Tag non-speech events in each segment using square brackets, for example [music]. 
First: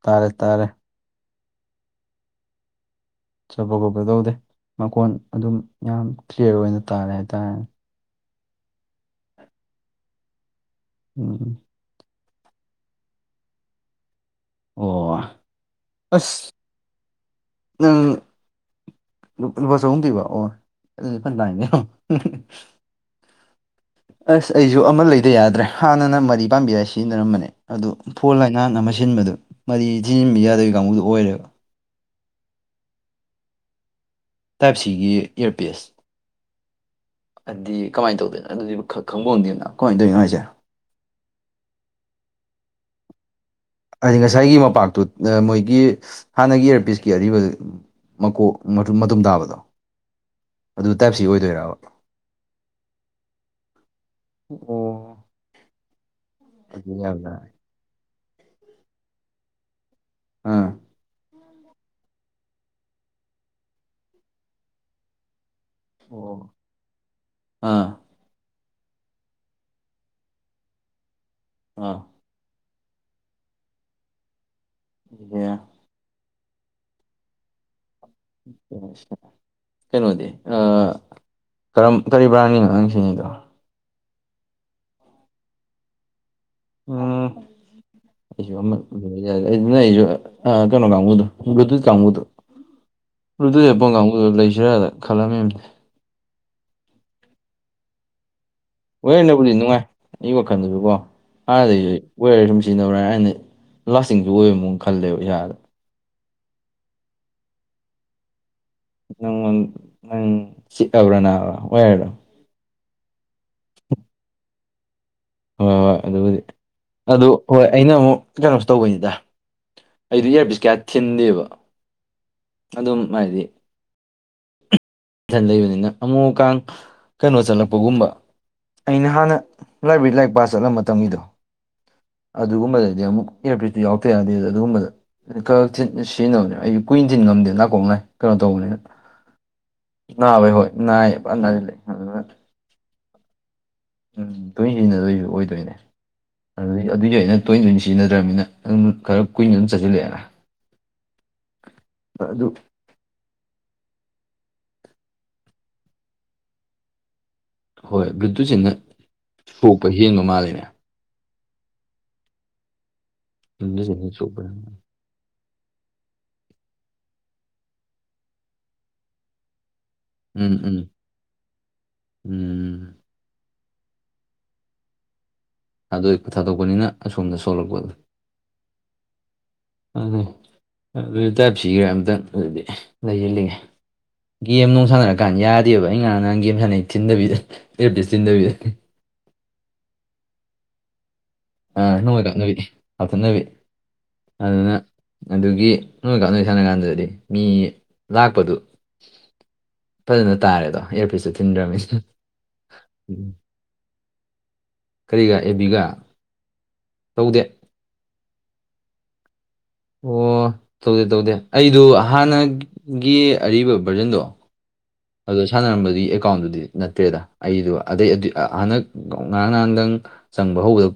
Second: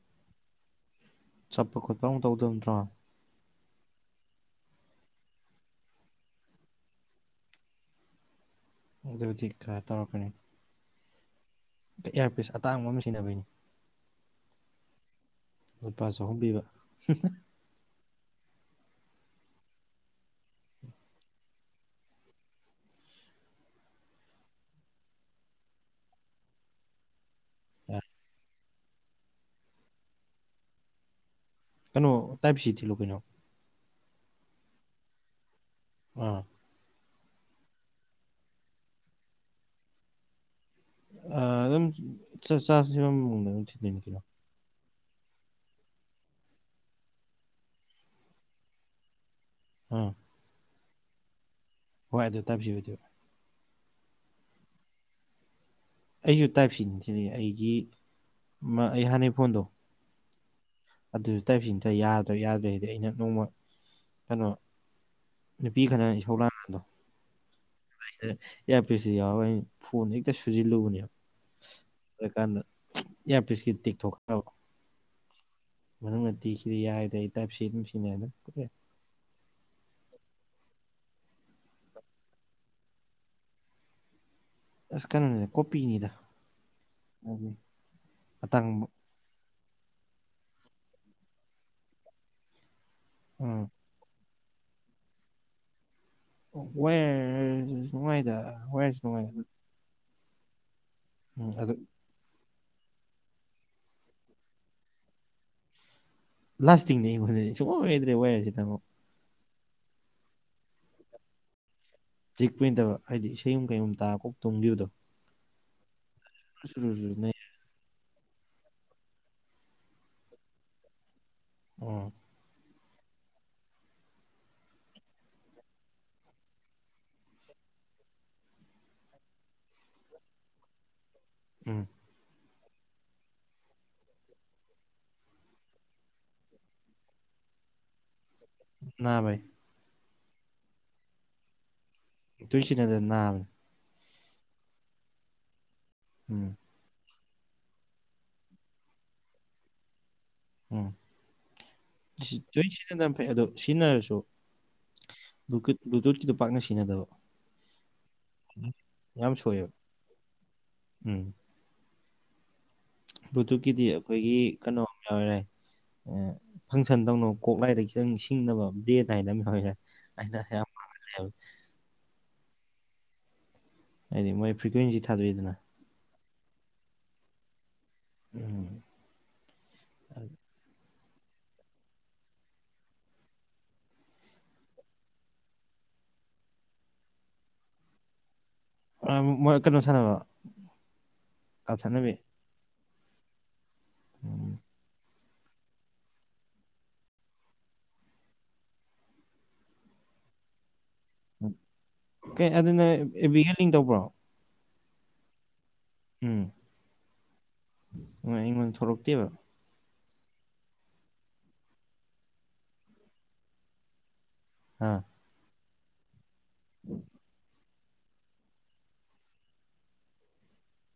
ꯇꯥꯔꯦ ꯇꯥꯔꯦ ꯆꯠꯄ ꯈꯣꯠꯄ ꯑꯨꯛ ꯇꯧꯗꯕ ꯅꯠꯇ꯭ꯔꯣ ꯆꯠꯄ ꯈꯣꯄ ꯇꯧꯗꯦ ꯃꯀꯣꯟ ꯑꯗꯨꯝ ꯌꯥꯝ ꯀ꯭ꯂꯤꯌꯥꯔ ꯑꯣꯏꯅ ꯇꯥꯔꯦ ꯍꯥꯏꯇꯥꯔꯦꯅꯦ ꯑꯗꯨ ꯍꯧꯖꯤꯛ ꯈꯔ ꯇꯧꯔꯛꯀꯅꯤ ꯎꯝ ꯎꯝ [unintelligible] ꯏꯌꯥꯔꯄꯤꯁ ꯑꯇꯥꯡꯕ ꯑꯃ ꯁꯤꯖꯤꯟꯅꯕꯩꯅꯤ ꯑꯣ ꯂꯨꯄꯥ ꯆꯍꯨꯝ ꯑꯁ ꯄꯤꯕ ꯅꯪ ꯂꯨꯄꯥ ꯆꯍꯨꯝ ꯄꯤꯕ ꯑꯣ [unintelligible] ꯑꯁ ꯑꯩꯁꯨ ꯑꯃ ꯂꯩꯗ ꯌꯥꯗ꯭ꯔꯦ ꯍꯥꯟꯅꯅ ꯃꯔꯤ ꯄꯥꯝꯕꯤꯗ ꯁꯤꯖꯤꯟꯅꯔꯝꯕꯅꯦ ꯑꯗꯨ ꯐꯣꯔ ꯂꯥꯏꯟ ꯍꯥꯟꯅ ꯑꯃ ꯁꯤꯟꯕꯗꯨ ꯃꯔꯤ ꯊꯤꯟꯖꯤꯟꯕꯤ ꯌꯥꯗꯕ ꯀꯥꯡꯕꯨꯗꯨ ꯑꯣꯏꯔꯦꯕ ꯀꯩꯅꯣ ꯇꯥꯏꯞ ꯁꯤ ꯊꯤꯜꯂꯨ ꯀꯩꯅꯣ ꯇꯥꯏꯞ ꯁꯤꯒꯤ ꯏꯌꯥꯔꯄꯤꯁ ꯑꯥ ꯑꯗꯨꯗꯤ ꯀꯃꯥꯏꯅ ꯇꯧꯗꯣꯏꯅ ꯑꯗꯨꯗꯤ ꯈꯪꯄꯣꯟꯇꯦꯅ ꯀꯃꯥꯏꯅ ꯇꯧꯏꯅꯣ ꯍꯥꯏꯁꯦ ꯑ ꯑꯗꯨꯝ ꯆ [unintelligible] ꯍꯥꯏꯗꯤ ꯉꯁꯥꯏꯒꯤ ꯃꯄꯥꯛꯇꯨꯠ [unintelligible] ꯃꯣꯏꯒꯤ ꯍꯥꯟꯅꯒꯤ ꯏꯌꯥꯔꯄꯤꯁꯀꯤ ꯑꯔꯤꯕ ꯃꯀꯣꯛ ꯃꯇꯨꯝ ꯃꯇꯨꯝ ꯇꯥꯕꯗꯣ ꯍꯨꯝ ꯑꯗꯨ ꯇꯥꯏꯞꯁꯤ ꯑꯣꯏꯗꯣꯏꯔꯕ ꯍꯣꯏ ꯑꯗꯨ ꯇꯥꯏꯞ ꯁꯤ ꯑꯣꯏꯗꯣꯏꯕ ꯑꯣ ꯑꯩꯁꯨ ꯇꯥꯏꯞ ꯑꯗꯨ ꯁꯤꯅꯤ ꯊꯤꯜꯂꯤꯖꯦ ꯌꯥꯕ꯭ꯔꯥ ꯑꯩꯒꯤ ꯑꯃ ꯑꯩ ꯍꯥꯟꯅꯩ ꯐꯣꯟꯗꯣ ꯑꯥ ꯑꯗꯨ ꯇꯥꯏꯞꯁꯤꯅꯦ [unintelligible] ꯌꯥꯗ꯭ꯔ ꯌꯥꯗ꯭ꯔꯦ ꯍꯥꯏꯗꯤ ꯑꯩꯅ ꯅꯣꯡꯃ ꯀꯩꯅꯣ ꯅꯨꯄꯤ ꯈꯠꯅꯔ ꯏꯁꯧ ꯑꯣ ꯂꯥꯡꯕꯗꯣ__ ꯑꯥ [unintelligible] ꯏꯌꯥꯔꯄꯤꯁꯁꯦ ꯌꯥꯎꯔꯒ ꯑꯩꯅ ꯐꯣꯟ ꯍꯦꯛꯇ ꯁꯨꯖꯤꯜꯂꯨꯕꯅꯦꯕ ꯑꯥ ꯑꯗꯨꯀꯥꯟꯗ ꯏꯌꯥꯔꯄꯤꯁꯀꯤ ꯇꯦꯛꯊꯣꯛꯈ꯭ꯔꯕ ꯑꯗꯨꯒ ꯃꯅꯨꯡ [unintelligible] ꯌꯥꯏꯔꯗꯤ ꯑꯩ ꯇꯥꯏꯞꯁꯤ ꯑꯗꯨꯝ ꯁꯤꯟꯅꯅꯤ [unintelligible] ꯀꯩꯅꯣꯗꯤ ꯑꯥ ꯀꯔꯝ ꯀꯔꯤ ꯕ꯭ꯔꯥꯟꯒꯤꯅꯣ ꯅꯪ ꯁꯤꯖꯤꯟꯅꯩꯗꯣ ꯑꯁ ꯀꯩꯅꯣꯅꯦ ꯀꯣꯄꯤꯅꯤꯗ ꯑ ꯑꯇꯥꯡꯕ ꯑꯩꯁꯨ__ [unintelligible] [unintelligible] ꯎꯝ ꯑꯗꯨꯏ [unintelligible] ꯀꯥꯡꯕꯨꯗꯣ ꯂꯩꯁꯤꯔꯥꯗ ꯈꯜꯂꯝꯃꯤꯝꯅꯦ [unintelligible] ꯂꯣꯏꯅꯕꯨꯗꯤ ꯅꯨꯡꯉꯥꯏ ꯑꯩ ꯋꯥꯈꯜꯗꯨꯁꯨꯀꯣ ꯎꯝ ꯑꯗꯨ ꯍꯥꯟꯅꯗꯒꯤ ꯋꯦꯔ ꯑꯗꯨꯝ ꯁꯤꯖꯤꯟꯅꯕ꯭ꯔꯥ ꯑꯩꯅ ꯂꯥꯁꯇꯤꯡꯁꯨ ꯑꯣꯏꯕ ꯃꯑꯣꯡ ꯈꯜꯂꯦꯕ ꯏꯁꯥꯗ ꯂꯥꯁꯇꯤꯡꯅꯦ ꯑꯩꯉꯣꯟꯗꯗꯤ ꯁꯨꯡꯑꯣ [inaudible] ꯑꯣꯏꯗ꯭ꯔꯦ ꯋꯥꯏꯔꯁꯤ ꯇꯥꯃꯣ ꯅꯪ ꯅꯪ ꯆꯤꯠꯑꯕ꯭ꯔꯥ ꯑꯣꯋꯥꯔꯗꯣ ꯆꯦꯛꯄꯩ ꯅꯠꯇꯕ ꯍꯥꯢꯗꯤ ꯏꯁꯩꯌꯨꯝ ꯀꯩꯒꯨꯝ ꯇꯥꯀꯣꯛ ꯇꯣꯡꯈꯤꯕꯗꯣ ꯍꯣꯏ ꯍꯣꯏ ꯑꯗꯨꯕꯨꯗꯤ ꯑꯗꯨ ꯍꯣꯏ ꯑꯩꯅ ꯑꯃꯨꯛ ꯀꯩꯅꯣꯁꯨ ꯇꯧꯕꯩꯅꯤꯗ ꯑꯩꯗꯤ ꯏꯌꯥꯔꯕꯤꯁ ꯀꯌꯥ ꯊꯤꯟꯗꯦꯕ ꯎꯝ ꯑꯗꯨꯝ ꯍꯥꯏꯗꯤ ꯏꯟꯊꯟ ꯂꯩꯕꯅꯤꯅ ꯑꯃꯨꯛ ꯃꯨꯛ ꯀꯥꯟ ꯀꯩꯅꯣ ꯆꯠꯂꯛꯄꯒꯨꯝꯕ ꯑꯩꯅ ꯍꯥꯟꯅ ꯂꯥꯏꯕ꯭ꯔꯦꯔꯤ ꯂꯥꯏꯔꯤꯛ ꯄꯥ ꯆꯠꯂꯝ ꯃꯇꯝꯒꯤꯗꯣ ꯎꯝ ꯑꯗꯨꯒꯨꯝꯕꯗꯗꯤ ꯑꯃꯨꯛ ꯏꯂꯦꯛꯇ꯭ꯔꯤꯛꯇꯨ ꯌꯥꯎꯔꯛꯇ꯭ꯔꯦ ꯑꯗꯨꯗꯤ ꯑꯗꯨꯒꯨꯝꯕꯗ ꯀꯑꯛ ꯊꯤꯟ ꯁꯤꯖꯤꯟꯅꯕꯅꯦ ꯑꯩ ꯀꯨꯏꯟ ꯊꯤꯟ ꯉꯝꯗꯦ ꯅꯥꯀꯣꯛ ꯅꯥꯏ ꯀꯩꯅꯣ ꯇꯧꯕꯅꯤꯅ ꯅꯥꯕꯩ ꯅꯥꯕꯥ ꯏꯕꯣ ꯅꯥꯏꯌꯦ ꯐ ꯅꯥꯏ [unintelligible] ꯇꯨꯏꯁꯤ ꯅꯗ ꯅꯜ [inaudible] ꯎꯝ ꯇꯣꯏ ꯁꯤꯖꯤꯟꯅꯗꯕꯩꯁꯨ ꯑꯣꯏꯗꯣꯏꯅꯦ ꯎꯝ ꯑꯗꯨ ꯑꯗꯨꯏꯁꯨ ꯑꯩꯅ ꯇꯣꯏꯅ ꯇꯣꯏꯅ ꯁꯤꯖꯤꯟꯅꯗ꯭ꯔꯕꯅꯤꯅ ꯑꯗꯨꯝ ꯈꯔ ꯀꯨꯏꯅ ꯑꯗꯨꯝ ꯆꯠꯁꯤꯜꯂꯛꯑꯦꯅ ꯎꯝ ꯑꯗꯨ ꯇꯣꯢ ꯁꯤꯖꯤꯟꯅꯕ ꯐꯩ ꯑꯗꯣ ꯁꯤꯖꯤꯟꯅꯔꯁꯨ ꯕ꯭ꯂꯨꯇꯨꯠ ꯕ꯭ꯂꯨꯇꯨꯠꯀꯤꯗꯨꯣ ꯄꯥꯛꯅ ꯁꯤꯖꯤꯟꯅꯗꯕ ꯍꯣꯏ ꯕ꯭ꯠꯇꯨꯠꯁꯤꯅ ꯌꯥꯝ ꯁꯣꯏꯑꯦꯕ ꯁꯣꯛꯄ ꯍꯦꯟꯕ ꯃꯥꯜꯂꯤꯅꯦ ꯎꯝ ꯕ꯭ꯂꯗꯨꯀꯤꯗꯤ ꯕ꯭ꯂꯨꯇꯨꯠꯁꯤꯅ ꯑꯩꯈꯣꯏꯒꯤ ꯁꯣꯛꯄ ꯀꯩꯅꯣꯝ ꯌꯥꯎꯋꯦ ꯐꯪꯁꯟ ꯇꯧꯅꯕ ꯀꯣꯛꯂꯥꯏꯗ ꯈꯤꯇꯪ ꯁꯤꯡꯅꯕ ꯕ꯭ꯔꯦꯗ ꯍꯥꯏꯅ ꯑꯃ ꯑꯩꯅ ꯎꯝ ꯎꯝ ꯎꯝ ꯎꯝ ꯍꯥꯏꯗꯤ ꯃꯣꯏ ꯐ꯭ꯔꯤꯀ꯭ꯋꯦꯟꯁꯤ ꯊꯥꯗꯣꯛꯏꯗꯅ ꯊꯗꯣꯛꯄ ꯊꯥꯗꯣꯛꯄꯅꯤꯅ ꯑꯁꯣꯝꯗ ꯁꯣꯜꯂꯛꯄꯗꯣ ꯎꯝ ꯑꯗꯨꯅꯦ ꯑꯗꯨꯢ ꯇꯥꯏꯞ ꯁꯤ ꯑꯝꯇꯪ ꯑꯗꯨꯗꯤ ꯂꯩꯁꯤꯜꯂꯤꯉꯦ ꯒꯦꯝ ꯅꯨꯡ ꯁꯥꯟꯅꯔꯀꯥꯟꯗ ꯌꯥꯗꯦꯕ ꯑꯩ ꯉꯔꯥꯡ ꯅꯍꯥꯟ ꯒꯦꯝ ꯁꯥꯟꯅꯩ ꯊꯤꯟꯗꯕꯤꯗ ꯑꯦꯔꯕꯤꯁ ꯊꯤꯟꯗꯕꯤꯗ ꯃꯣꯏ ꯀꯩꯅꯣ ꯁꯥꯟꯅꯕ ꯑ ꯀꯥꯞꯊꯠꯅꯕꯤ ꯅꯣꯡꯃꯩ ꯀꯥꯞꯊꯥꯠꯅꯕꯤ ꯀꯥꯞꯊꯥꯠꯅꯕꯤ ꯎꯝ ꯑꯗꯨꯅ ꯑꯗꯨꯒꯤ ꯅꯣꯏꯃꯩ ꯀꯥꯞꯅꯕꯤ ꯁꯥꯟꯅꯒꯥꯟꯗꯗꯤ ꯃꯤ ꯂꯥꯛꯄꯗꯨ ꯐꯖꯅ ꯇꯥꯔꯦꯗꯣ ꯏꯌꯔꯄꯤꯁꯇꯨ ꯊꯤꯟꯗ꯭ꯔꯕꯅꯤꯅ ꯑꯦꯗꯨ ꯅꯣꯢ ꯑꯦꯕꯤꯒ ꯂꯤꯡ ꯇꯧꯕ꯭ꯔꯣ ꯀꯔꯤꯒ ꯑꯦꯕꯤꯒ ꯎꯝ ꯍꯣꯏ ꯑꯩꯉꯣꯟꯗ ꯊꯣꯛꯂꯛꯇꯦꯕ ꯑꯣ ꯇꯧꯗꯦ ꯇꯧꯗꯦ ꯑꯩꯗꯣ ꯍꯥꯟꯅꯒꯤ ꯑꯔꯤꯕ ꯚ꯭ꯔꯖꯟꯗꯣ ꯍꯥꯥ ꯑꯗꯨ ꯁꯥꯟꯅꯔꯝꯕꯒꯤ ꯑꯦꯀꯥꯎꯟꯗꯨꯗꯤ ꯅꯠꯇ꯭ꯔꯦꯗ ꯑꯩꯗꯣ ꯑꯗꯩ ꯑꯗꯨ ꯍꯟꯗꯛ ꯉꯔꯥꯡ ꯉꯍꯥꯟꯗꯪ ꯆꯪꯕ ꯍꯧꯕꯗ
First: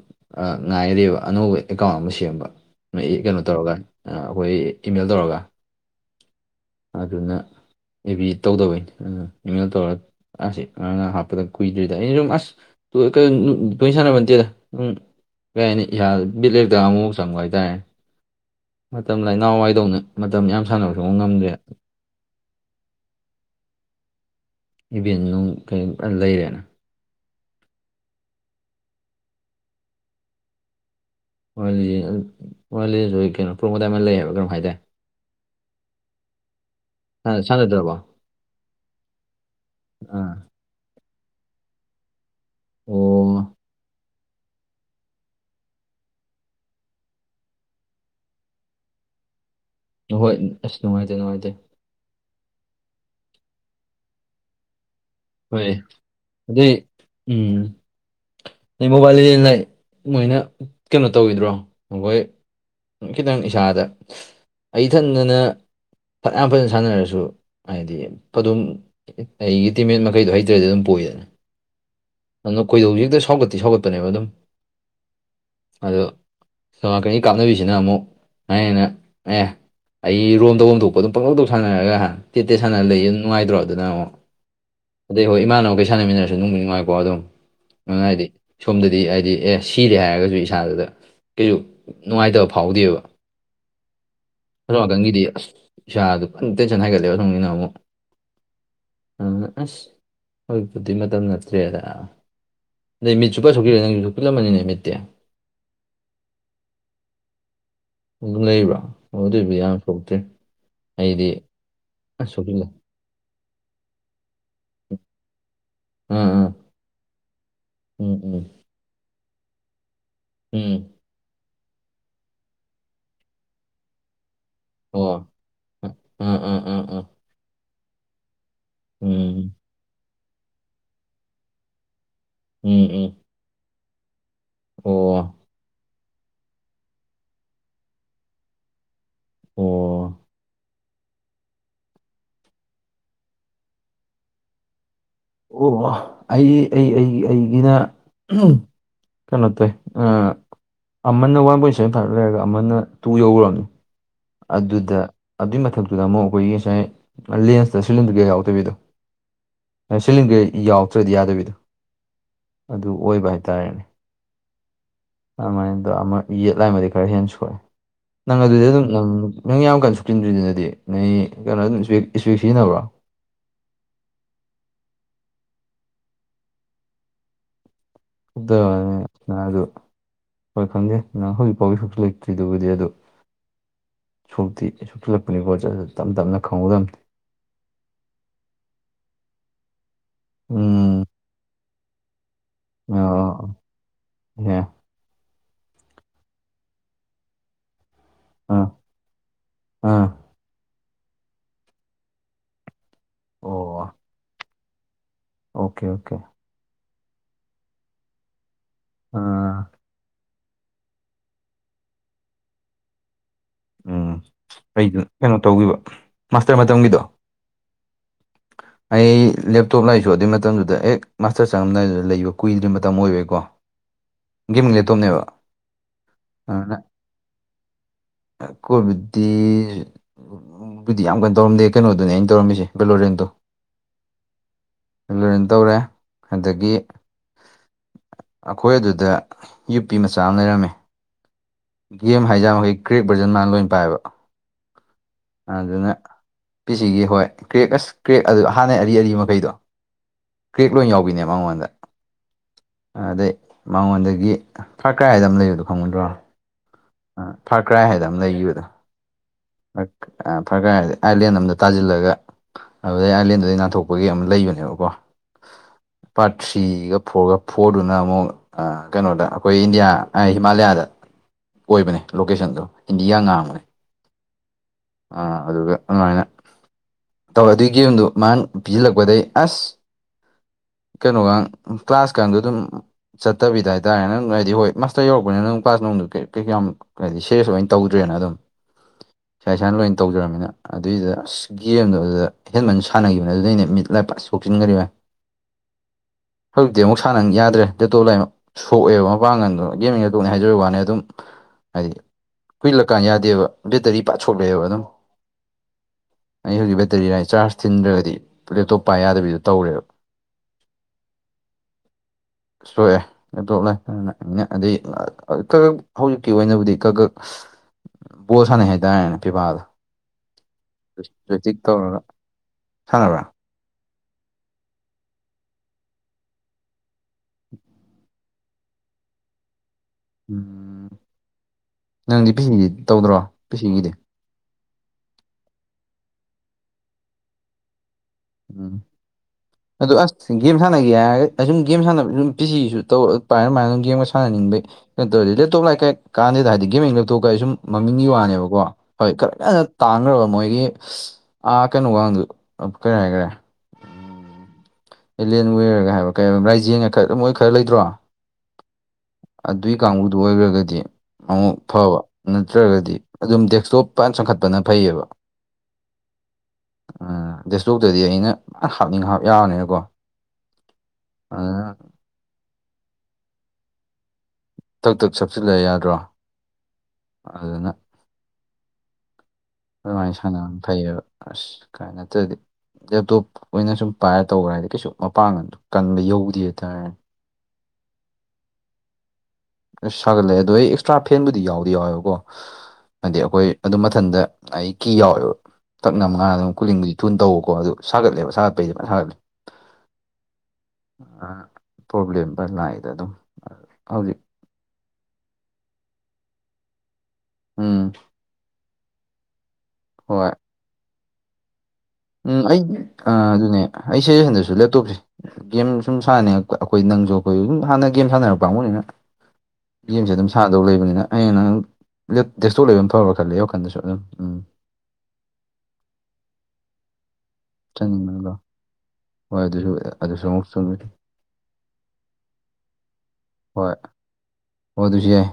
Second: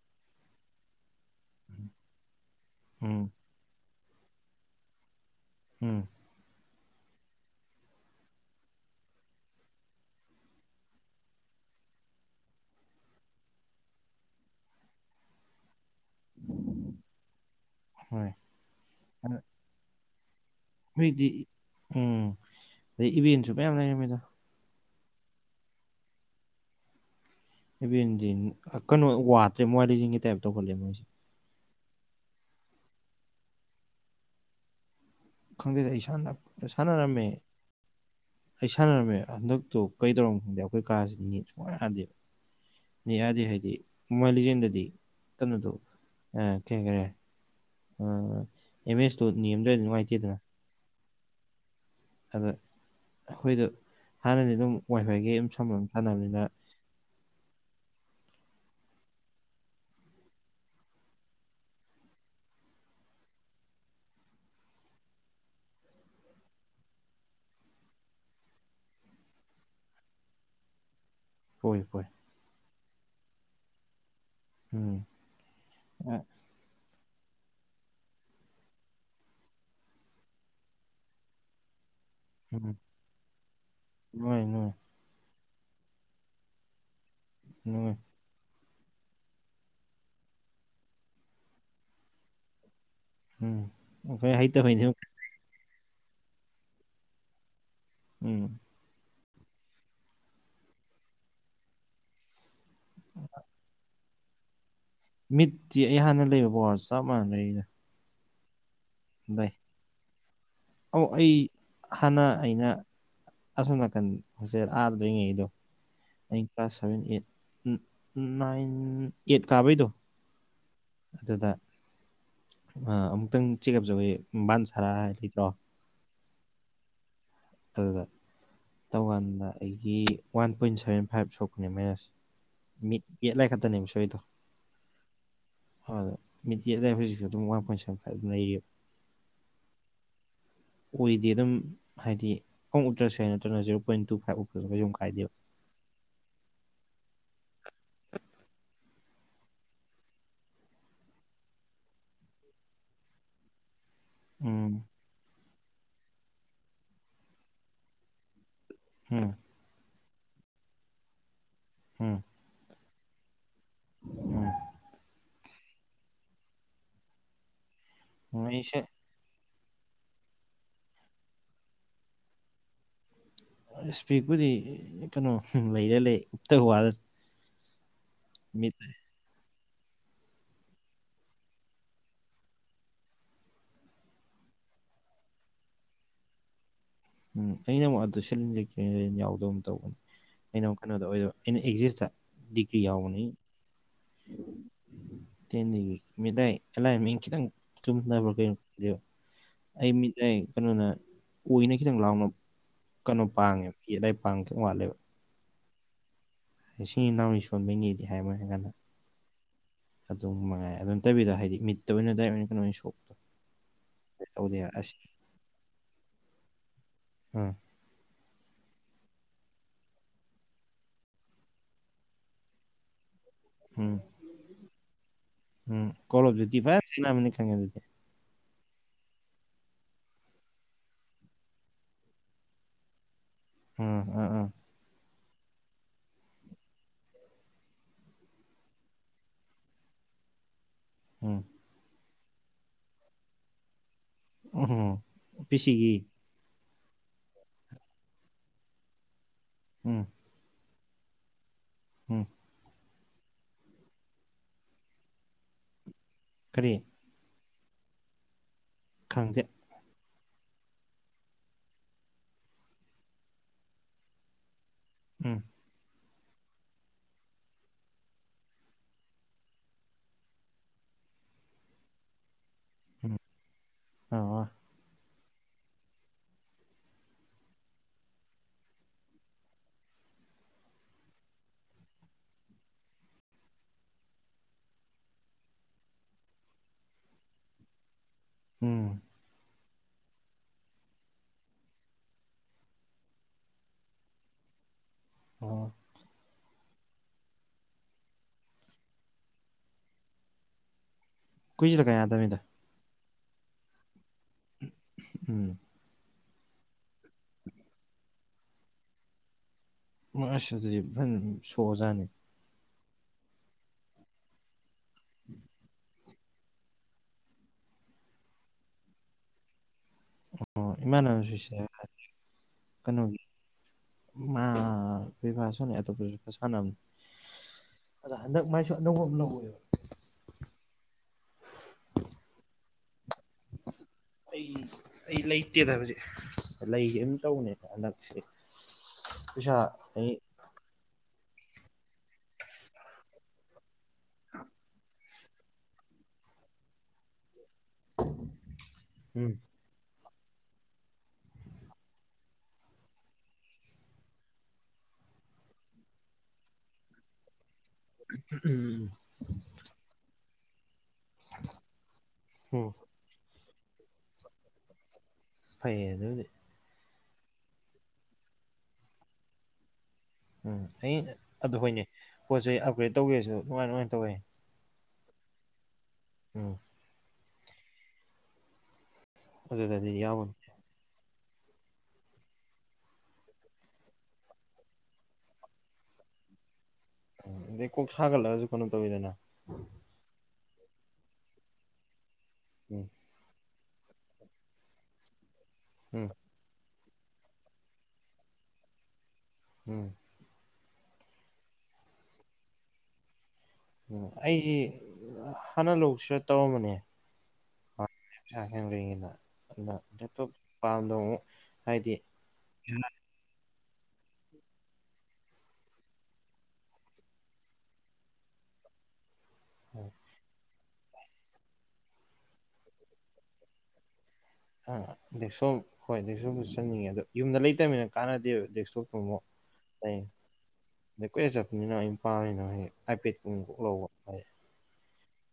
ꯉꯥꯏꯔꯤꯕ ꯑꯅꯧꯕ ꯑꯦꯀꯥꯎꯟ ꯑꯃ ꯁꯦꯝꯕ ꯅꯣꯏ ꯎꯝ ꯀꯩꯅꯣ ꯇꯧꯔꯒ ꯑꯩꯈꯣꯏ ꯏꯃꯦꯜ ꯇꯧꯔꯒ ꯎꯝ ꯑꯗꯨꯅ ꯑꯦꯕꯤ ꯇꯧꯗꯕꯩ ꯑꯗꯨ ꯏꯃꯦꯟ ꯇꯧꯔꯒ ꯑꯁ ꯉꯔꯥꯡ ꯅꯍꯥꯜ ꯍꯥꯞꯄꯗ ꯀꯨꯏꯗ꯭ꯔꯤꯗ ꯑꯩꯅ ꯁꯨꯝ ꯑꯁ ꯇꯣꯏ ꯁꯥꯟꯅꯕ ꯅꯠꯇꯦꯗ ꯎꯝ ꯀꯩ ꯍꯥꯏꯅꯤ ꯏꯁꯥ ꯕꯤꯠ ꯂꯩꯂꯛꯇꯒꯥꯟ ꯑꯃꯨꯃꯨꯛ ꯆꯪꯕ ꯍꯥꯏꯇꯥꯔꯦ ꯍꯣꯏ ꯃꯇꯝ ꯂꯥꯏꯅꯥꯋꯥꯏꯗꯧꯅ ꯃꯇꯝ ꯌꯥꯝ ꯁꯥꯟꯅꯕ ꯁꯨꯡ ꯍꯧꯖꯤꯛꯇꯤ ꯉꯝꯗ꯭ꯔꯦ ꯎꯝ ꯑꯗꯩ ꯏꯚꯦꯟꯁꯨ ꯃꯌꯥꯝ ꯂꯩꯔꯝꯃꯤꯗ ꯏꯕꯦꯟ ꯅꯨꯡ ꯀꯩ ꯂꯩꯔꯦꯅ ꯍꯦꯕꯦꯟꯗꯤ ꯀꯩꯅꯣ ꯋꯥꯠꯇ꯭ꯔꯦ ꯃ ꯂꯩꯖꯤꯡꯒꯤ ꯇꯥꯏꯞ ꯇꯧꯈꯠꯂꯦ ꯃꯣꯏꯁꯦ ꯑꯣꯂꯤꯁꯨ ꯀꯩꯅꯣ ꯄ꯭ꯔꯣꯝꯒꯗꯥꯏꯃ ꯂꯩꯌꯦꯕ ꯀꯔꯝ ꯍꯥꯏꯇꯥꯔꯦ ꯈꯪꯗꯦꯗ ꯑꯩ ꯁꯥꯟꯅꯔꯝꯃꯦ ꯊꯗ꯭ꯔꯕ ꯑꯩ ꯁꯥꯟꯅꯔꯝꯃꯦ ꯍꯟꯗꯛꯇꯣ ꯀꯩꯗꯧꯔꯝ ꯑꯥ ꯈꯗꯦ ꯑꯩꯈꯣꯏ ꯀꯥꯥꯁꯦ ꯅꯦꯠ ꯁꯦꯡꯌꯥ ꯌꯥꯗꯦ ꯅꯦꯠ ꯌꯥꯗꯦ ꯑꯣ ꯍꯥꯏꯗꯤ ꯃꯣꯕꯥꯟꯂꯤꯖꯦꯜꯗꯗꯤ ꯀꯩꯅꯣꯗꯣ ꯀꯦꯈꯔꯦ ꯑꯥ ꯑꯦꯝ ꯑꯦꯁꯇꯣ ꯅꯦꯝꯗꯔꯗꯤ ꯅꯨꯡꯉꯥꯏꯇꯦꯗꯅ ꯍꯣꯏ ꯑꯁ ꯅꯨꯡꯉꯥꯏꯇꯦ ꯅꯨꯡꯉꯥꯏꯇꯦ ꯑꯗ ꯑꯩꯈꯣꯏꯗꯣ ꯍꯥꯟꯅꯗꯤ ꯑꯗꯨꯝ ꯋꯥꯢꯐꯥꯢ ꯒꯤ ꯍꯣꯏ ꯑꯗꯨꯢ ꯎꯝ ꯃꯣꯕꯥꯢꯂꯤꯖꯦꯜꯗ ꯍꯥꯢ ꯃꯣꯏꯅ ꯀꯩꯅꯣ ꯇꯧꯈꯤꯗ꯭ꯔꯣ ꯑꯈꯣꯢ ꯈꯤꯇꯪ ꯏꯁꯥꯗ ꯑꯩ ꯢꯊꯟꯗꯅ ꯐ ꯌꯥꯝ ꯐꯖꯅ ꯁꯥꯟꯅꯔꯁꯨ ꯍꯥꯏꯗꯤ ꯑꯗꯨ ꯑꯗꯨꯝ ꯑꯩꯒꯤ ꯇꯤꯃꯦꯠ ꯃꯈꯩꯗꯣ ꯍꯩꯇ꯭ꯔꯗꯤ ꯑꯗꯨꯝ ꯄꯣꯏꯗꯅ ꯍꯣꯏ ꯍꯣꯏ ꯑꯗꯨꯅ ꯀꯣꯏꯗꯧꯁꯤꯦ ꯍꯦꯛꯇ ꯁꯥꯎꯒꯠꯇꯤ ꯁꯥꯎꯒꯠꯄꯅꯦꯕ ꯑꯗꯨꯝ ꯎꯝ ꯑꯗꯣ ꯁꯋꯥ ꯀꯅꯤ ꯀꯥꯞꯅꯕꯤꯁꯤꯅ ꯑꯃꯨꯛ ꯍꯥꯏ ꯍꯦꯟꯅ ꯑꯦ ꯑꯩ ꯔꯣꯝꯗ ꯑꯣꯣꯝ ꯊꯣꯛꯄ ꯑꯗꯨꯝ ꯄꯪꯂꯧꯗꯧ ꯁꯥꯟꯅꯔꯒ ꯇꯦ ꯇꯦ ꯎꯝ ꯁꯥꯟꯅꯅ ꯂꯩ ꯅꯨꯡꯉꯥꯏꯇ꯭ꯔꯣ ꯑꯗꯨꯅ ꯑꯃꯨꯛ ꯅꯨꯡꯉꯥꯏ ꯅꯨꯡꯉꯥꯏ ꯑꯗꯩ ꯍꯣꯏ ꯏꯃꯥꯟꯅꯕ ꯀꯩ ꯁꯥꯟꯅꯃꯤꯟꯅꯔꯁꯨ ꯅꯨꯡꯒꯤ ꯉꯥꯏꯀꯣ ꯑꯗꯨꯝ ꯅꯨꯡꯉꯥꯏ ꯅꯨꯡꯉꯥꯏꯗꯤ ꯁꯣꯝꯗꯗꯤ ꯍꯥꯏꯗꯤ ꯑꯦ ꯁꯤꯔꯦ ꯍꯥꯏꯔꯒꯁꯨ ꯏꯁꯥꯗꯨꯗ ꯀꯩꯁꯨ ꯅꯨꯡꯉꯥꯏꯇꯕ ꯐꯥꯎꯗꯦꯕ ꯎꯝ ꯑꯩꯈꯣꯏ ꯍꯩꯇꯕꯩꯅꯤ ꯑꯣꯝꯀꯪꯒꯤꯗꯤ ꯑꯁ ꯏꯁꯥꯗꯨ ꯐ ꯇꯦꯟꯁꯟ ꯍꯥꯏꯒꯠꯂꯦꯕ ꯑꯗꯨ ꯏꯅ ꯑꯃꯨꯛ ꯎꯝ ꯑꯁ ꯍꯧꯖꯤꯛꯄꯗꯤ ꯃꯇꯝ ꯅꯠꯇ꯭ꯔꯦ ꯑꯗ ꯑꯗ ꯃꯤꯠꯁꯨꯨꯔ ꯁꯣꯛꯈꯤꯕꯔ ꯅꯪꯁꯨꯤꯂꯝꯃꯅꯤꯅꯦ ꯃꯤꯠꯇꯤ ꯃꯤꯠꯇꯤ ꯑꯩ ꯍꯥꯟꯅ ꯂꯩꯕ ꯄꯕꯋꯥ ꯆꯞ ꯃꯥꯟꯅꯩꯦ ꯑꯩꯅ ꯑꯗꯨꯝ ꯂꯩꯕ꯭ꯔꯥ ꯑꯣ ꯑꯗꯨꯏꯕꯨ ꯌꯥꯝ ꯁꯣꯛꯇꯦ ꯑꯧ ꯑꯩꯗꯤ ꯑꯩ ꯍꯥꯟꯅ ꯑ ꯁꯣꯛꯆꯤꯜꯂ ꯑꯩꯅ ꯑꯁꯣꯝ ꯅꯥꯀꯟ ꯍꯁꯠ ꯑꯥꯗꯣꯏꯉꯏꯗꯣ ꯑꯥ ꯑꯩꯅ ꯑꯥ ꯀ꯭ꯂꯥꯁ ꯁꯚꯦꯟ ꯑꯩꯠ ꯎꯝ ꯎꯝ ꯅꯥꯏꯟ ꯑꯩꯠ ꯀꯥꯕꯩꯗꯣ ꯎꯝ ꯑꯗꯨꯗ ꯑꯃꯨꯛꯇꯪ ꯆꯦꯛꯑꯞꯖꯧꯋꯤꯕꯥꯟ ꯈꯔ ꯑꯣ ꯍꯥꯏ ꯂꯤꯗ꯭ꯔꯣ ꯑꯥ ꯑꯥ ꯑꯥ ꯑꯥ ꯑꯗꯨꯒ ꯇꯧꯀꯥꯟꯗ ꯎꯝ ꯑꯩꯒꯤ ꯋꯥꯟ ꯄꯣꯏꯟ ꯁꯚꯦꯟ ꯐꯥꯏꯚ ꯁꯣꯛꯄꯅꯦ ꯃꯅꯁꯦ ꯎꯝ ꯃꯤꯠ ꯎꯝ ꯌꯦꯠꯥꯏ ꯈꯛꯇꯅꯦꯃꯤ ꯁꯣꯏꯗꯣ ꯑꯣ ꯑꯗ ꯃꯤꯇꯦꯠꯗ ꯍꯧꯖꯤꯛꯁꯨ ꯑꯗꯨꯝ ꯋꯥꯟ ꯄꯣꯏꯟ ꯁꯕꯦꯟ ꯐꯥꯏꯚ ꯑꯗꯨꯝ ꯂꯩꯔꯤꯕꯑ ꯑꯣ ꯑꯣꯏꯗꯦ ꯑꯗꯨꯝ ꯍꯥꯏꯗꯤ ꯄꯪ ꯎꯞꯇ꯭ꯔꯁꯦ ꯅꯠꯇ꯭ꯔꯅ ꯖꯦꯔꯣ ꯄꯣꯏꯟ ꯇꯨ ꯐꯥꯏꯚ ꯎꯞꯇ꯭ꯔꯁꯨ ꯀꯩꯁꯨꯨꯝ ꯀꯥꯏꯗꯦꯕ ꯑꯣ ꯑꯩ ꯑꯩ ꯑꯩ ꯑꯩꯒꯤꯅ ꯀꯩꯅꯣ ꯇꯥꯏ ꯑꯃꯅ ꯋꯥꯟ ꯄꯣꯏꯟ ꯁꯕꯦꯟ ꯊꯥꯚ ꯂꯩꯔꯒ ꯑꯃꯅ ꯇꯨ ꯌꯧꯔꯔꯕꯅꯤ ꯎꯝ ꯑꯗꯨꯗ ꯑꯗꯨꯏ ꯃꯊꯛꯇꯨꯗ ꯑꯃꯨꯛ ꯑꯩꯈꯣꯏꯒꯤ ꯉꯁꯥꯏ ꯂꯦꯟꯁꯇ ꯁꯤꯂꯤꯟꯗꯔ ꯀꯌꯥ ꯌꯥꯎꯗꯕꯤꯗꯣ ꯍꯝ ꯁꯤꯂꯤꯡꯒ ꯌꯥꯎꯗ꯭ꯔꯗꯤ ꯌꯥꯗꯕꯤꯗꯣ ꯎꯝ ꯑꯗꯨ ꯑꯣꯏꯕ ꯍꯥꯏꯇꯥꯔꯦꯅꯦ ꯎꯝ ꯑꯗꯨꯃꯥꯏꯅꯗ ꯑꯃ ꯌꯦꯠ ꯂꯥꯏꯃꯗꯤ ꯈꯔ ꯍꯦꯟꯅ ꯁꯣꯛꯦ ꯅꯪ ꯎꯝ ꯑꯗꯨꯗꯤ ꯑꯩꯁꯦ ꯑꯗꯨꯝꯪ ꯅꯪ ꯌꯥꯝ ꯀꯟꯅꯁꯨꯨꯆꯟꯗ꯭ꯔꯤꯁꯤꯅꯗꯤ ꯅꯪ ꯀꯩꯅꯣ ꯑꯗꯨꯝ ꯏꯁꯦꯛ ꯁꯤꯖꯤꯟꯅꯕ꯭ꯔꯣ ꯑꯁ ꯐꯤꯛꯄꯨꯗꯤ ꯀꯩꯅꯣ ꯂꯩꯔ ꯂꯩ ꯇꯋꯥꯗ ꯑꯗꯃꯥꯏꯅ ꯉꯔꯥꯡꯖꯨ ꯍꯣꯏ ꯈꯪꯗꯦ ꯅꯪ ꯍꯧꯖꯤꯛꯐꯥꯎꯒꯤ ꯁꯨꯛꯁꯨ ꯂꯩꯇ꯭ꯔꯤ ꯑꯗꯨꯕꯨꯗꯤ ꯑꯗꯨ ꯁꯣꯛꯇꯤ ꯑꯦ ꯁꯣꯛꯆꯤꯜꯂꯛꯄꯅꯤꯀꯣ ꯖꯔ ꯖꯔ ꯇꯝ ꯇꯞꯅ ꯈꯪꯍꯧꯗꯝꯅꯤ ꯎꯝ ꯑꯩꯅ ꯑꯃꯨꯛ ꯑꯗꯨ ꯁꯤꯟꯂꯤꯟꯗ꯭ꯔꯤꯀꯦꯜ ꯌꯥꯎꯗꯒꯨꯝ ꯇꯧꯕꯅꯦ ꯑꯩꯅ ꯑꯃꯨꯛ ꯀꯩꯅꯣꯗ ꯎꯝ ꯑꯣꯏꯕ ꯑꯩꯅ ꯑꯦꯛꯖꯤꯁꯇ ꯗꯤꯒ꯭ꯔꯤ ꯑꯣ ꯍ [unintelligible] ꯦꯟꯗꯥ ꯑꯂꯥꯏ ꯃꯤꯡ ꯈꯤꯇꯪ ꯆꯨꯝꯅꯕ꯭ꯔꯣ ꯀꯩꯅꯣ ꯑꯩ ꯑꯣ ꯃꯤꯠꯅ ꯀꯩꯅꯣꯅ ꯀꯅ ꯈꯤꯇꯪ ꯂꯥꯎꯅ ꯀꯩꯅꯣ ꯄꯥꯡꯉꯦꯕ ꯑꯣ ꯌꯦꯠꯂꯏ ꯄꯥꯡꯒꯦ ꯁ ꯃꯥꯜꯂꯦꯕ ꯑꯣꯀꯦ ꯑꯣꯀꯦ ꯏꯁꯤꯡ ꯏꯅꯥꯎꯅꯤ ꯁꯣꯟꯕꯩꯉꯗꯤ ꯍꯥꯏꯕꯣꯏ ꯍꯥꯏ ꯀꯥꯟꯗ ꯎꯥ ꯑꯗꯨꯝ ꯃꯉꯥꯏ ꯑꯗꯨꯝ ꯅꯠꯇꯕꯤꯗ ꯍꯥꯏꯗꯤ ꯃꯤꯠꯇ ꯑꯣꯏꯅ ꯗꯥꯏ ꯑꯣꯏꯅ ꯀꯩꯅꯣ ꯑꯣꯏꯅ ꯁꯣꯛꯄꯗꯣ ꯎꯝ ꯇꯧꯗꯦ ꯑꯁ ꯑꯩꯖꯨ ꯀꯩꯅꯣ ꯇꯧꯒꯤꯕꯥ ꯃꯥꯁꯇ꯭ꯔ ꯃꯇꯝꯒꯤꯗꯣ [unintelligible] ꯑꯩ ꯂꯦꯞꯇꯣꯞ ꯂꯩꯔꯁꯨ ꯑꯗꯨꯏ ꯃꯇꯝꯗꯨꯗ ꯍꯦꯛ ꯃꯥꯁꯇ꯭ꯔ ꯆꯪꯉꯝꯗꯥꯏꯗꯨꯗ ꯂꯩꯕ ꯀꯨꯏꯗ꯭ꯔꯤ ꯃꯇꯝ ꯑꯣꯏꯕꯩꯀꯣ ꯎꯝ ꯒꯦꯃꯤꯡ ꯂꯦꯞꯇꯣꯞꯅꯦꯕ ꯎꯝ ꯀꯣꯂꯞꯗ ꯗꯤꯕꯥ ꯊꯦꯡꯅꯕꯅꯦ ꯊꯦꯡꯅꯗ꯭ꯔꯗꯤ ꯑꯩꯈꯣꯏꯕꯨꯗꯤ ꯑꯗꯨꯗꯤ ꯌꯥꯝ ꯀꯩꯅꯣ ꯇꯧꯔꯝꯗꯦ ꯀꯩꯅꯣꯗꯨꯅꯦ ꯑꯩꯅ ꯇꯧꯔꯝꯃꯤꯁꯦ ꯕꯦꯂꯣꯔꯦꯟꯗꯣ ꯎꯝ ꯑ ꯑ ꯕꯦꯂꯣꯔꯦꯟ ꯇꯧꯔꯦ ꯑꯗꯒꯤ ꯑꯩꯈꯣꯏ ꯑꯗꯨꯗ ꯌꯨꯄꯤ ꯃꯆꯥ ꯑꯃ ꯂꯩꯔꯝꯃꯦ ꯎꯝ ꯒꯦꯝ ꯍꯩꯖꯥꯝ ꯃꯈꯩ ꯀ꯭ꯔꯦꯛ ꯚ꯭ꯔꯖꯟ ꯃꯥꯅ ꯂꯣꯏꯅ ꯄꯥꯏꯕ ꯑꯣꯍꯣ ꯑꯗꯨꯅ ꯄꯤꯁꯤꯒꯤ ꯍꯣꯏ ꯀ꯭ꯔꯦꯛ ꯑꯁ ꯀ꯭ꯔꯦꯛ ꯑꯗꯨ ꯍꯥꯟꯅꯩ ꯑꯔꯤ ꯑꯔꯤ ꯃꯈꯩꯗꯣ ꯎꯝ ꯀ꯭ꯔꯦꯛ ꯂꯣꯏ ꯌꯥꯎꯕꯤꯅꯦ ꯃꯉꯣꯟꯗ ꯎꯝ ꯑꯥꯗꯩ ꯃꯉꯣꯟꯗꯒꯤ ꯐ꯭ꯔꯀꯥꯏ ꯑꯅ ꯑꯃ ꯂꯩꯕꯗꯣ ꯈꯪꯕ ꯅꯠꯇ꯭ꯔꯣ ꯀꯔꯤ ꯑ ꯐꯀ꯭ꯔꯥꯏ ꯍꯥꯏꯗꯅ ꯑꯃ ꯂꯩꯒꯤꯕꯗꯣ ꯈꯪꯗꯦ ꯐ꯭ꯔꯀꯥꯏ ꯍꯥꯏꯗꯤ ꯑꯥꯏꯂꯦꯟ ꯑꯃꯗ ꯇꯥꯖꯤꯜꯂꯒ ꯑꯗꯨꯗꯩ ꯑꯥꯏꯂꯦꯟꯗꯨꯗꯒꯤ ꯅꯥꯟꯊꯣꯛꯄꯒꯤ ꯑꯃ ꯂꯩꯕꯅꯦꯕꯀꯣ ꯎꯝ ꯄꯥ꯭ꯔꯠ ꯊ꯭ꯔꯤꯒ ꯐꯣ꯭ꯔꯒ ꯐꯣ꯭ꯔꯗꯨꯅ ꯑꯃꯨꯛ ꯑ ꯀꯩꯅꯣꯗ ꯑꯩꯈꯣꯏ ꯏꯟꯗꯤꯌꯥ ꯑ ꯍꯤꯃꯥꯂꯌꯥꯗꯥ ꯑꯣꯏꯕꯅꯦ ꯂꯣꯀꯦꯁꯟꯗꯣ ꯍꯤꯟꯗꯤꯒꯥ ꯉꯥꯡꯕꯅꯦ ꯑꯣ ꯑꯥ ꯑꯗꯨꯒ ꯑꯗꯨꯃꯥꯏꯅ ꯇꯧꯋꯦ ꯑꯗꯨ ꯒꯦꯝꯗꯨ ꯃꯥꯅ ꯄꯤꯁꯤꯜꯂꯛꯄꯗꯩ ꯑꯁ ꯀꯩꯅꯣꯒ ꯀ꯭ꯂꯥꯁꯀꯥꯟꯗ ꯑꯗꯨꯝ ꯆꯠꯇꯕꯤꯗ ꯍꯥꯏꯇꯥꯔꯦꯅꯦ ꯅꯪ ꯍꯥꯏꯗꯤ ꯍꯣꯏ ꯃꯥꯁꯇ꯭ꯔ ꯌꯧꯔꯛꯄꯅꯤꯅ ꯅꯪ ꯄꯥꯁ ꯅꯨꯡꯗꯣ ꯀꯩ ꯀꯩ ꯀꯌꯥꯝ ꯍꯥꯏꯗꯤ ꯁꯦꯔꯤꯌ꯭ꯁ ꯑꯣꯏꯅ ꯇꯧꯗ꯭ꯔꯦꯅ ꯑꯗꯨꯝ ꯎꯝ ꯏꯁꯥ ꯏꯁꯥꯅ ꯂꯣꯏꯅ ꯇꯧꯖꯔꯕꯃꯤꯅ ꯑꯗꯨꯏꯗ ꯑꯁ ꯒꯦꯝꯗꯣ ꯑꯗꯨꯗ ꯍꯦꯟꯃꯟ ꯁꯥꯟꯅꯈꯤꯕꯅꯦ ꯑꯗꯨꯗꯩꯅꯦ ꯃꯤꯠ ꯂꯥꯏꯞꯄꯥꯁ ꯁꯣꯛꯆꯤꯟꯒꯔꯦꯕꯥꯏ ꯑꯣ ꯍꯧꯖꯤꯛꯇꯤ ꯑꯃꯨꯛ ꯁꯥꯟꯅ ꯌꯥꯗ꯭ꯔꯦ ꯂꯦꯇꯣ ꯂꯥꯏꯅ ꯁꯣꯛꯑꯦꯕ ꯃꯄꯥꯡꯒꯟꯗꯣ ꯒꯦꯝꯃꯤꯡ ꯇꯣꯛꯅꯤ ꯍꯥꯏꯖꯔ ꯋꯥꯅꯤ ꯑꯗꯨꯝ ꯀꯨꯏꯔ ꯌꯥꯗꯃꯤꯗ ꯀꯨꯏꯠꯂꯀꯥꯟ ꯌꯥꯗꯦꯕ ꯕꯦꯇꯔꯤ ꯄꯥꯊꯣꯛꯂꯑꯦꯕ ꯑꯗꯨꯝ ꯎꯝ ꯑꯩ ꯍꯧꯖꯤꯛ ꯕꯦꯇꯔꯤ ꯂ ꯆꯥꯔꯖ ꯊꯤꯟꯗ꯭ꯔꯒꯗꯤ ꯂꯦꯞꯇꯣꯞ ꯄꯥꯏ ꯌꯥꯗꯕꯤꯗꯣ ꯇꯧꯔꯦꯕ ꯑꯁ ꯑꯗꯨꯗꯤ ꯐꯖ ꯁꯣꯛꯑꯖꯥꯠꯅꯤ ꯁꯣꯛꯑꯦꯊꯣꯛꯂꯦ ꯑꯗꯨꯢ ꯍꯧꯖꯤꯛꯀꯤ ꯑꯣꯏꯅꯕꯨꯗꯤ ꯀꯛꯀꯛ ꯕꯣꯜ ꯁꯥꯟꯅꯩ ꯍꯥꯏꯇꯥꯔꯦꯅꯦ ꯄꯦꯕꯥꯗ ꯑꯣ ꯏꯃꯥꯟꯅꯕ ꯁꯁꯦ ꯀꯩꯅꯣꯒꯤ ꯁꯥꯟꯅꯕ꯭ꯔꯥ ꯃꯥ ꯄꯤꯕꯥꯁꯟꯅꯦ ꯑꯇꯣꯞꯄꯗꯁꯨ ꯈꯔ ꯁꯥꯟꯅꯕꯅꯤ ꯑꯗ ꯍꯟꯗꯛ ꯃꯥꯏꯁꯨ ꯑꯅꯧꯕ ꯑꯃ ꯂꯧꯋꯦꯕ ꯎꯝ ꯅꯪꯗꯤ ꯄꯤꯁꯤꯗꯤ ꯇꯧꯗ꯭ꯔꯣ ꯄꯤꯁꯤꯒꯤꯗꯤ ꯑꯩ ꯑꯩ ꯂꯩꯇꯦꯗ ꯍꯧꯖꯤꯛ ꯂꯩꯒꯦꯅ ꯇꯧꯕꯅꯦ ꯍꯟꯗꯛꯁꯦ ꯎꯝ ꯄꯩꯁꯥ ꯑꯗꯨ ꯑꯩ ꯑꯁ ꯒꯦꯝ ꯁꯥꯟꯅꯒꯦ ꯍꯥꯏꯔꯒ ꯑꯁꯨꯝ ꯒꯦꯝ ꯁꯥꯟꯅꯕ ꯑꯗꯨꯝ ꯄꯤꯁꯤꯁꯨ ꯇꯧꯔ ꯄꯥꯏꯔꯝ ꯑꯃꯥꯏꯅ ꯒꯦꯝꯒ ꯁꯥꯟꯅꯅꯤꯡꯕꯩ ꯀꯩꯅꯣ ꯇꯧꯔꯗꯤ ꯂꯦꯞꯇꯣꯞ ꯂꯩꯀꯥꯏ ꯀꯥꯟꯅꯗꯦꯗ ꯍꯥꯏꯗꯤ ꯒꯦꯝꯃꯤꯡ ꯂꯦꯞꯇꯣꯞꯀꯖꯦ ꯁꯨꯝ ꯃꯃꯤꯡꯒꯤ ꯋꯥꯅꯦꯕꯀꯣ ꯍꯣꯏ ꯎꯝ ꯈꯔ ꯈꯛ ꯇꯥꯡꯒ꯭ꯔꯕ ꯃꯣꯏꯒꯤ ꯑꯥ ꯀꯩꯅꯣꯒꯥꯡꯗꯨ ꯀꯔꯤ ꯍꯥꯏꯒꯔꯦ ꯑꯦꯂꯤꯌꯟ ꯋꯦꯔꯒ ꯍꯥꯏꯕ ꯀꯩ ꯍꯥꯏ ꯔꯥꯏꯖꯦꯟꯒ ꯈꯔ ꯃꯣꯏ ꯈꯔ ꯂꯩꯇ꯭ꯔꯣ ꯎꯝ ꯑꯗꯨꯏ ꯀꯥꯡꯕꯨꯗꯨ ꯑꯣꯏꯈ꯭ꯔꯒꯗꯤ ꯑꯃꯨꯛ ꯐꯕ ꯎꯝ ꯅꯠꯇ꯭ꯔꯒꯗꯤ ꯑꯗꯨꯝ ꯗꯦꯛꯁꯇꯣꯞꯄ ꯆꯪꯈꯠꯄꯅ ꯐꯩꯌꯦꯕ ꯐꯩꯌꯦ ꯑꯗꯨꯗꯤ ꯗꯦꯁꯇꯣꯣꯛꯇꯗꯤ ꯑꯩꯅ ꯍꯥꯞꯅꯤꯡ ꯍꯥꯞ ꯌꯥꯔꯅꯦꯕꯀꯣ ꯎꯝ ꯑꯩ ꯑꯗꯨ ꯍꯣꯏꯅꯦ ꯄꯣꯠ ꯆꯩ ꯑꯞꯒ꯭ꯔꯦꯗ ꯇꯧꯒꯦꯔꯁꯨ ꯑꯗꯨꯉꯥꯏ ꯅꯨꯡꯉꯥꯏꯅ ꯇꯧꯋꯦ ꯇꯛ ꯇꯛ ꯁꯞꯆꯤꯜꯂ ꯌꯥꯗ꯭ꯔꯣ ꯎꯝ ꯑꯗꯨꯅ ꯑꯗꯨꯗꯗꯤ ꯑꯗꯨꯃꯥꯏꯅ ꯌꯥꯎꯕꯅꯤ ꯁꯥꯟꯅꯕ ꯐꯩꯌꯦꯕ ꯑꯁ ꯀꯃꯥꯏ ꯅꯠꯇ꯭ꯔꯗꯤ ꯂꯦꯞꯇꯣꯞ ꯑꯣꯏꯅ ꯁꯨꯝ ꯄꯥꯏꯔ ꯇꯧ ꯍꯥꯏꯗꯤ ꯀꯩꯁꯨ ꯃꯄꯥꯡꯒꯟꯗ ꯀꯟꯕ ꯌꯧꯗꯦ ꯍꯥꯏꯇꯥꯔꯦꯅꯦ ꯎ ꯑꯗꯩ ꯀꯣꯛ ꯁꯥꯒꯠꯂꯒꯁꯨ ꯀꯩꯅꯣ ꯇꯧꯋꯤꯗꯅ ꯑꯁ ꯁꯥꯒꯠꯂꯛꯑꯦ ꯑꯗꯣ ꯑꯩ ꯑꯦꯛꯁꯇ꯭ꯔꯥ ꯐꯦꯟꯕꯨꯗꯤ ꯌꯥꯎꯗꯤ ꯌꯥꯎꯋꯦꯕꯀꯣ ꯎꯝ ꯍꯥꯏꯗꯤ ꯑꯩꯈꯣꯏ ꯑꯗꯨ ꯃꯊꯟꯗ ꯑꯩ ꯀꯤ ꯌꯥꯎꯋꯦꯕ ꯎꯝ ꯊꯛꯅꯕꯅꯕꯉꯥꯟꯅ ꯑꯗꯨꯝ ꯀꯨꯂꯤꯡꯒ ꯊꯨꯅ ꯇꯧꯕꯀꯣ ꯑꯗꯨ ꯁꯥꯒꯠꯂꯦꯕ ꯁꯥꯒꯠꯄꯩꯗ ꯁꯥꯒꯠꯂꯦ ꯎꯝ ꯄ꯭ꯔꯣꯕ꯭ꯂꯦꯝꯗ ꯂꯥꯛꯏꯗ ꯑꯗꯨꯝ ꯎꯝ ꯍꯧꯖꯤꯛ ꯑꯩꯁꯤ ꯍꯥꯟꯅ ꯂꯣꯛꯁꯤꯔ ꯇꯧꯔꯝꯕꯅꯦ ꯑꯝ ꯄꯩꯁꯥ ꯍꯦꯟꯗ꯭ꯔꯤꯉꯅ ꯑꯗꯨꯅ ꯂꯦꯞꯇꯣꯞ ꯍꯣꯏ ꯄꯥꯝꯗ ꯑꯃꯨꯛ ꯍꯥꯏꯗꯤ ꯎꯝ ꯑꯩ ꯑꯗꯨꯅꯦ ꯑꯩ ꯁꯖꯁꯟꯗꯁꯨ ꯂꯦꯞꯇꯣꯞꯁꯦ ꯒꯦꯝ ꯁꯨꯝ ꯁꯥꯟꯅꯩ ꯑꯩꯈꯣꯏ ꯅꯪꯁꯨ ꯑꯩꯈꯣꯏ ꯍꯥꯟꯅ ꯒꯦꯝ ꯁꯥꯟꯅꯔꯛ ꯄꯥꯝꯕꯅꯤꯅ ꯌꯦꯦꯝꯁꯦ ꯑꯗꯨꯝ ꯁꯥꯅꯗꯧ ꯂꯩꯕꯅꯤꯅ ꯑ ꯅꯪ ꯗꯦꯛꯁꯇꯣꯛꯞ ꯂꯩꯕ ꯑꯃ ꯐꯔꯥ ꯈꯜꯂꯦ ꯋꯥꯈꯜꯗꯁꯨ ꯑꯗꯨꯝ ꯎꯝ ꯑꯁꯣꯝ ꯍꯣꯏꯦꯛꯁꯣꯝꯁꯨ ꯆꯪꯅꯤꯡꯉꯦ ꯑꯗꯣ ꯌꯨꯝꯗ ꯂꯩ ꯆꯠꯅꯤꯡꯕꯅꯤꯀꯣ ꯀꯥꯟꯅꯗꯤꯁꯨ ꯗꯦꯛꯁꯇꯣꯞ ꯍꯣꯏ ꯑꯗꯨꯁꯨ ꯑꯗꯨꯁꯨ ꯑꯃꯨꯛ ꯆꯨꯝꯃꯤ ꯅꯀ꯭ꯋꯦꯁ ꯆꯠꯄꯅꯤꯅ ꯑꯩ ꯄꯥꯝꯃꯤꯅ ꯍꯦꯛ ꯍꯥꯏꯐꯦꯠ ꯄꯨꯡ ꯀꯥꯎꯛ ꯂꯧꯕ ꯍꯥꯏ ꯑꯣ ꯑꯗꯨꯁꯨ ꯌꯥꯏ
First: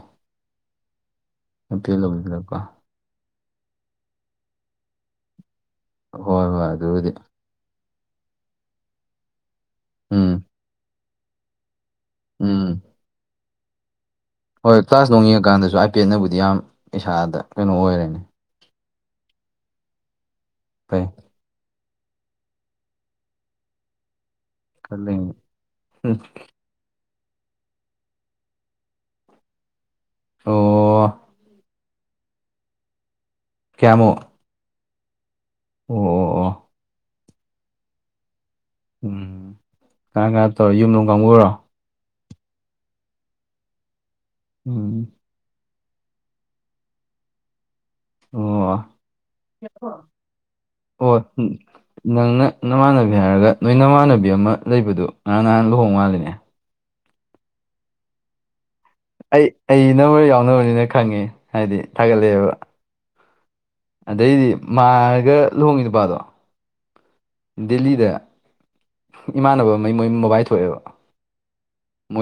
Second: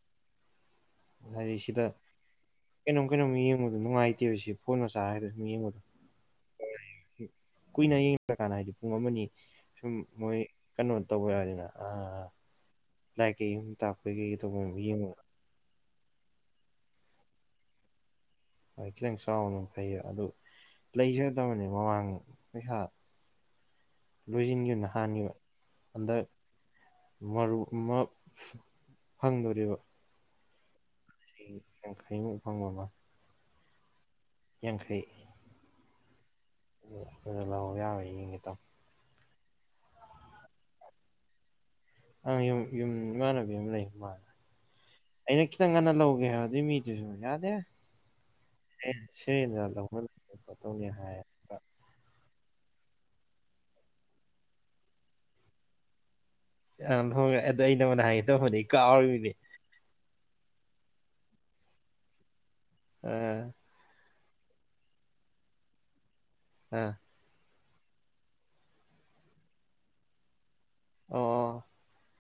ꯍꯥꯏꯗꯤ ꯁꯤꯗ ꯑꯥꯏꯄꯦꯠ ꯂꯧꯕꯤꯕꯀꯣ ꯀꯩꯅꯣꯝ ꯀꯩꯅꯣꯝ ꯌꯦꯡꯕꯗꯣ ꯅꯨꯡꯉꯥꯏꯇꯦꯕ ꯁꯤ ꯐꯣꯟꯅ ꯆꯥꯔ ꯍꯥꯏꯗ ꯃꯤꯠ ꯌꯦꯡꯕꯗꯣ ꯍꯣꯏ ꯍꯣꯏ ꯑꯗꯨꯕꯨꯗꯤ ꯀꯨꯏꯅ ꯌꯦꯡ꯭ꯔꯀꯥꯟꯗ ꯍꯥꯏꯗꯤ ꯄꯨꯡ ꯑꯃꯅꯤ ꯁꯨꯝ ꯎꯝ ꯃꯣꯏ ꯀꯩꯅꯣ ꯇꯧꯕ ꯍꯥꯏꯗꯅ ꯑ ꯎꯝ ꯂꯥꯢ ꯀꯩ ꯇꯥꯛꯄꯒꯤ ꯍꯣꯏ ꯀ꯭ꯂꯥꯁ ꯅꯣꯡ ꯌꯦꯡꯉꯀꯥꯟꯗꯁꯨ ꯑꯥꯏ ꯄꯦ ꯑꯦꯠꯅꯕꯨꯗꯤ ꯌꯥꯝ ꯏꯁꯥꯗ ꯀꯩꯅꯣ ꯑꯣꯏꯔꯅꯤ ꯍꯣꯏ ꯈꯤꯇꯪ ꯆꯥꯎꯅ ꯐꯩꯌꯦ ꯑꯗꯨ ꯐꯩ ꯂꯩꯖꯤꯔ ꯇꯧꯕꯅꯤ ꯥ UNINTELLIGIBLEꯄꯩꯁꯥ ꯂꯨꯖꯤꯟꯒꯨꯝ ꯅꯍꯅꯤ ꯈꯜꯂꯤꯅꯤ ꯑꯟꯗ ꯃꯔꯨꯞ ꯑꯃꯥ ꯐꯪꯗꯣꯔꯤꯕ ꯑꯣ UNINTELLIGIBLE ꯌꯡꯈꯥꯏ ꯏꯐꯥꯡ ꯃꯕꯜ ꯀꯌꯥꯃꯨꯛ ꯌꯥꯡꯈꯩ ꯑꯣ ꯑꯣ ꯑꯣ ꯑꯗꯨ ꯂꯥꯛꯑꯣ ꯌꯥꯔꯣꯏ ꯌꯦꯡꯒꯦ ꯇꯧ ꯎꯝ ꯀꯅꯥ ꯀꯅꯥ ꯇꯧꯔ ꯌꯨꯝꯗꯅꯨꯡ ꯀꯥꯡꯕꯨꯔꯣ ꯑꯪ ꯌꯨꯝ ꯏꯃꯥꯟꯅꯕꯤ ꯑꯃ ꯂꯩ ꯎꯝ ꯑꯩꯅ ꯈꯤꯇꯪ ꯉꯟꯅ ꯂꯧꯒꯦ ꯍꯥꯏꯕꯗꯤ ꯃꯤꯗꯨꯁꯨ ꯌꯥꯗꯦ ꯑꯣ ꯁꯤꯅꯤ ꯍꯥꯏ ꯎꯝ ꯅꯪꯅ ꯅꯃꯥꯟꯅꯕꯤ ꯍꯥꯏꯔꯒ ꯅꯣꯏ ꯅꯃꯥꯟꯅꯕꯤ ꯑꯃ ꯂꯩꯕꯗꯣ ꯉꯔꯥꯡ ꯅꯍꯥꯟ ꯂꯨꯍꯣꯡ ꯃꯥꯥꯜꯂꯤꯅꯦ ꯑ ꯍꯣꯏ ꯑꯗꯨꯗ ꯑꯩ ꯅꯉꯣꯟꯅ ꯍꯥꯏ ꯇꯅꯤ ꯀꯥꯎ ꯑꯩ ꯑꯩ ꯅꯔ ꯌꯥꯎꯅꯕꯅꯤꯅ ꯈꯪꯉꯦ ꯍꯥꯏꯗꯤ ꯊꯥꯒꯠꯂꯛꯑꯦꯕ ꯎ ꯑꯗꯩꯗꯤ ꯃꯥꯔꯒ ꯂꯍꯣꯡꯉꯤ ꯅꯨꯄꯥꯗꯣ ꯑꯥ ꯗꯦꯜꯂꯤꯗ ꯏꯃꯥꯟꯅꯕ ꯃꯩ ꯃꯣꯏ ꯃꯣꯕꯥꯏ ꯊꯣꯛꯑꯦꯕ ꯑꯣ ꯃꯣꯏ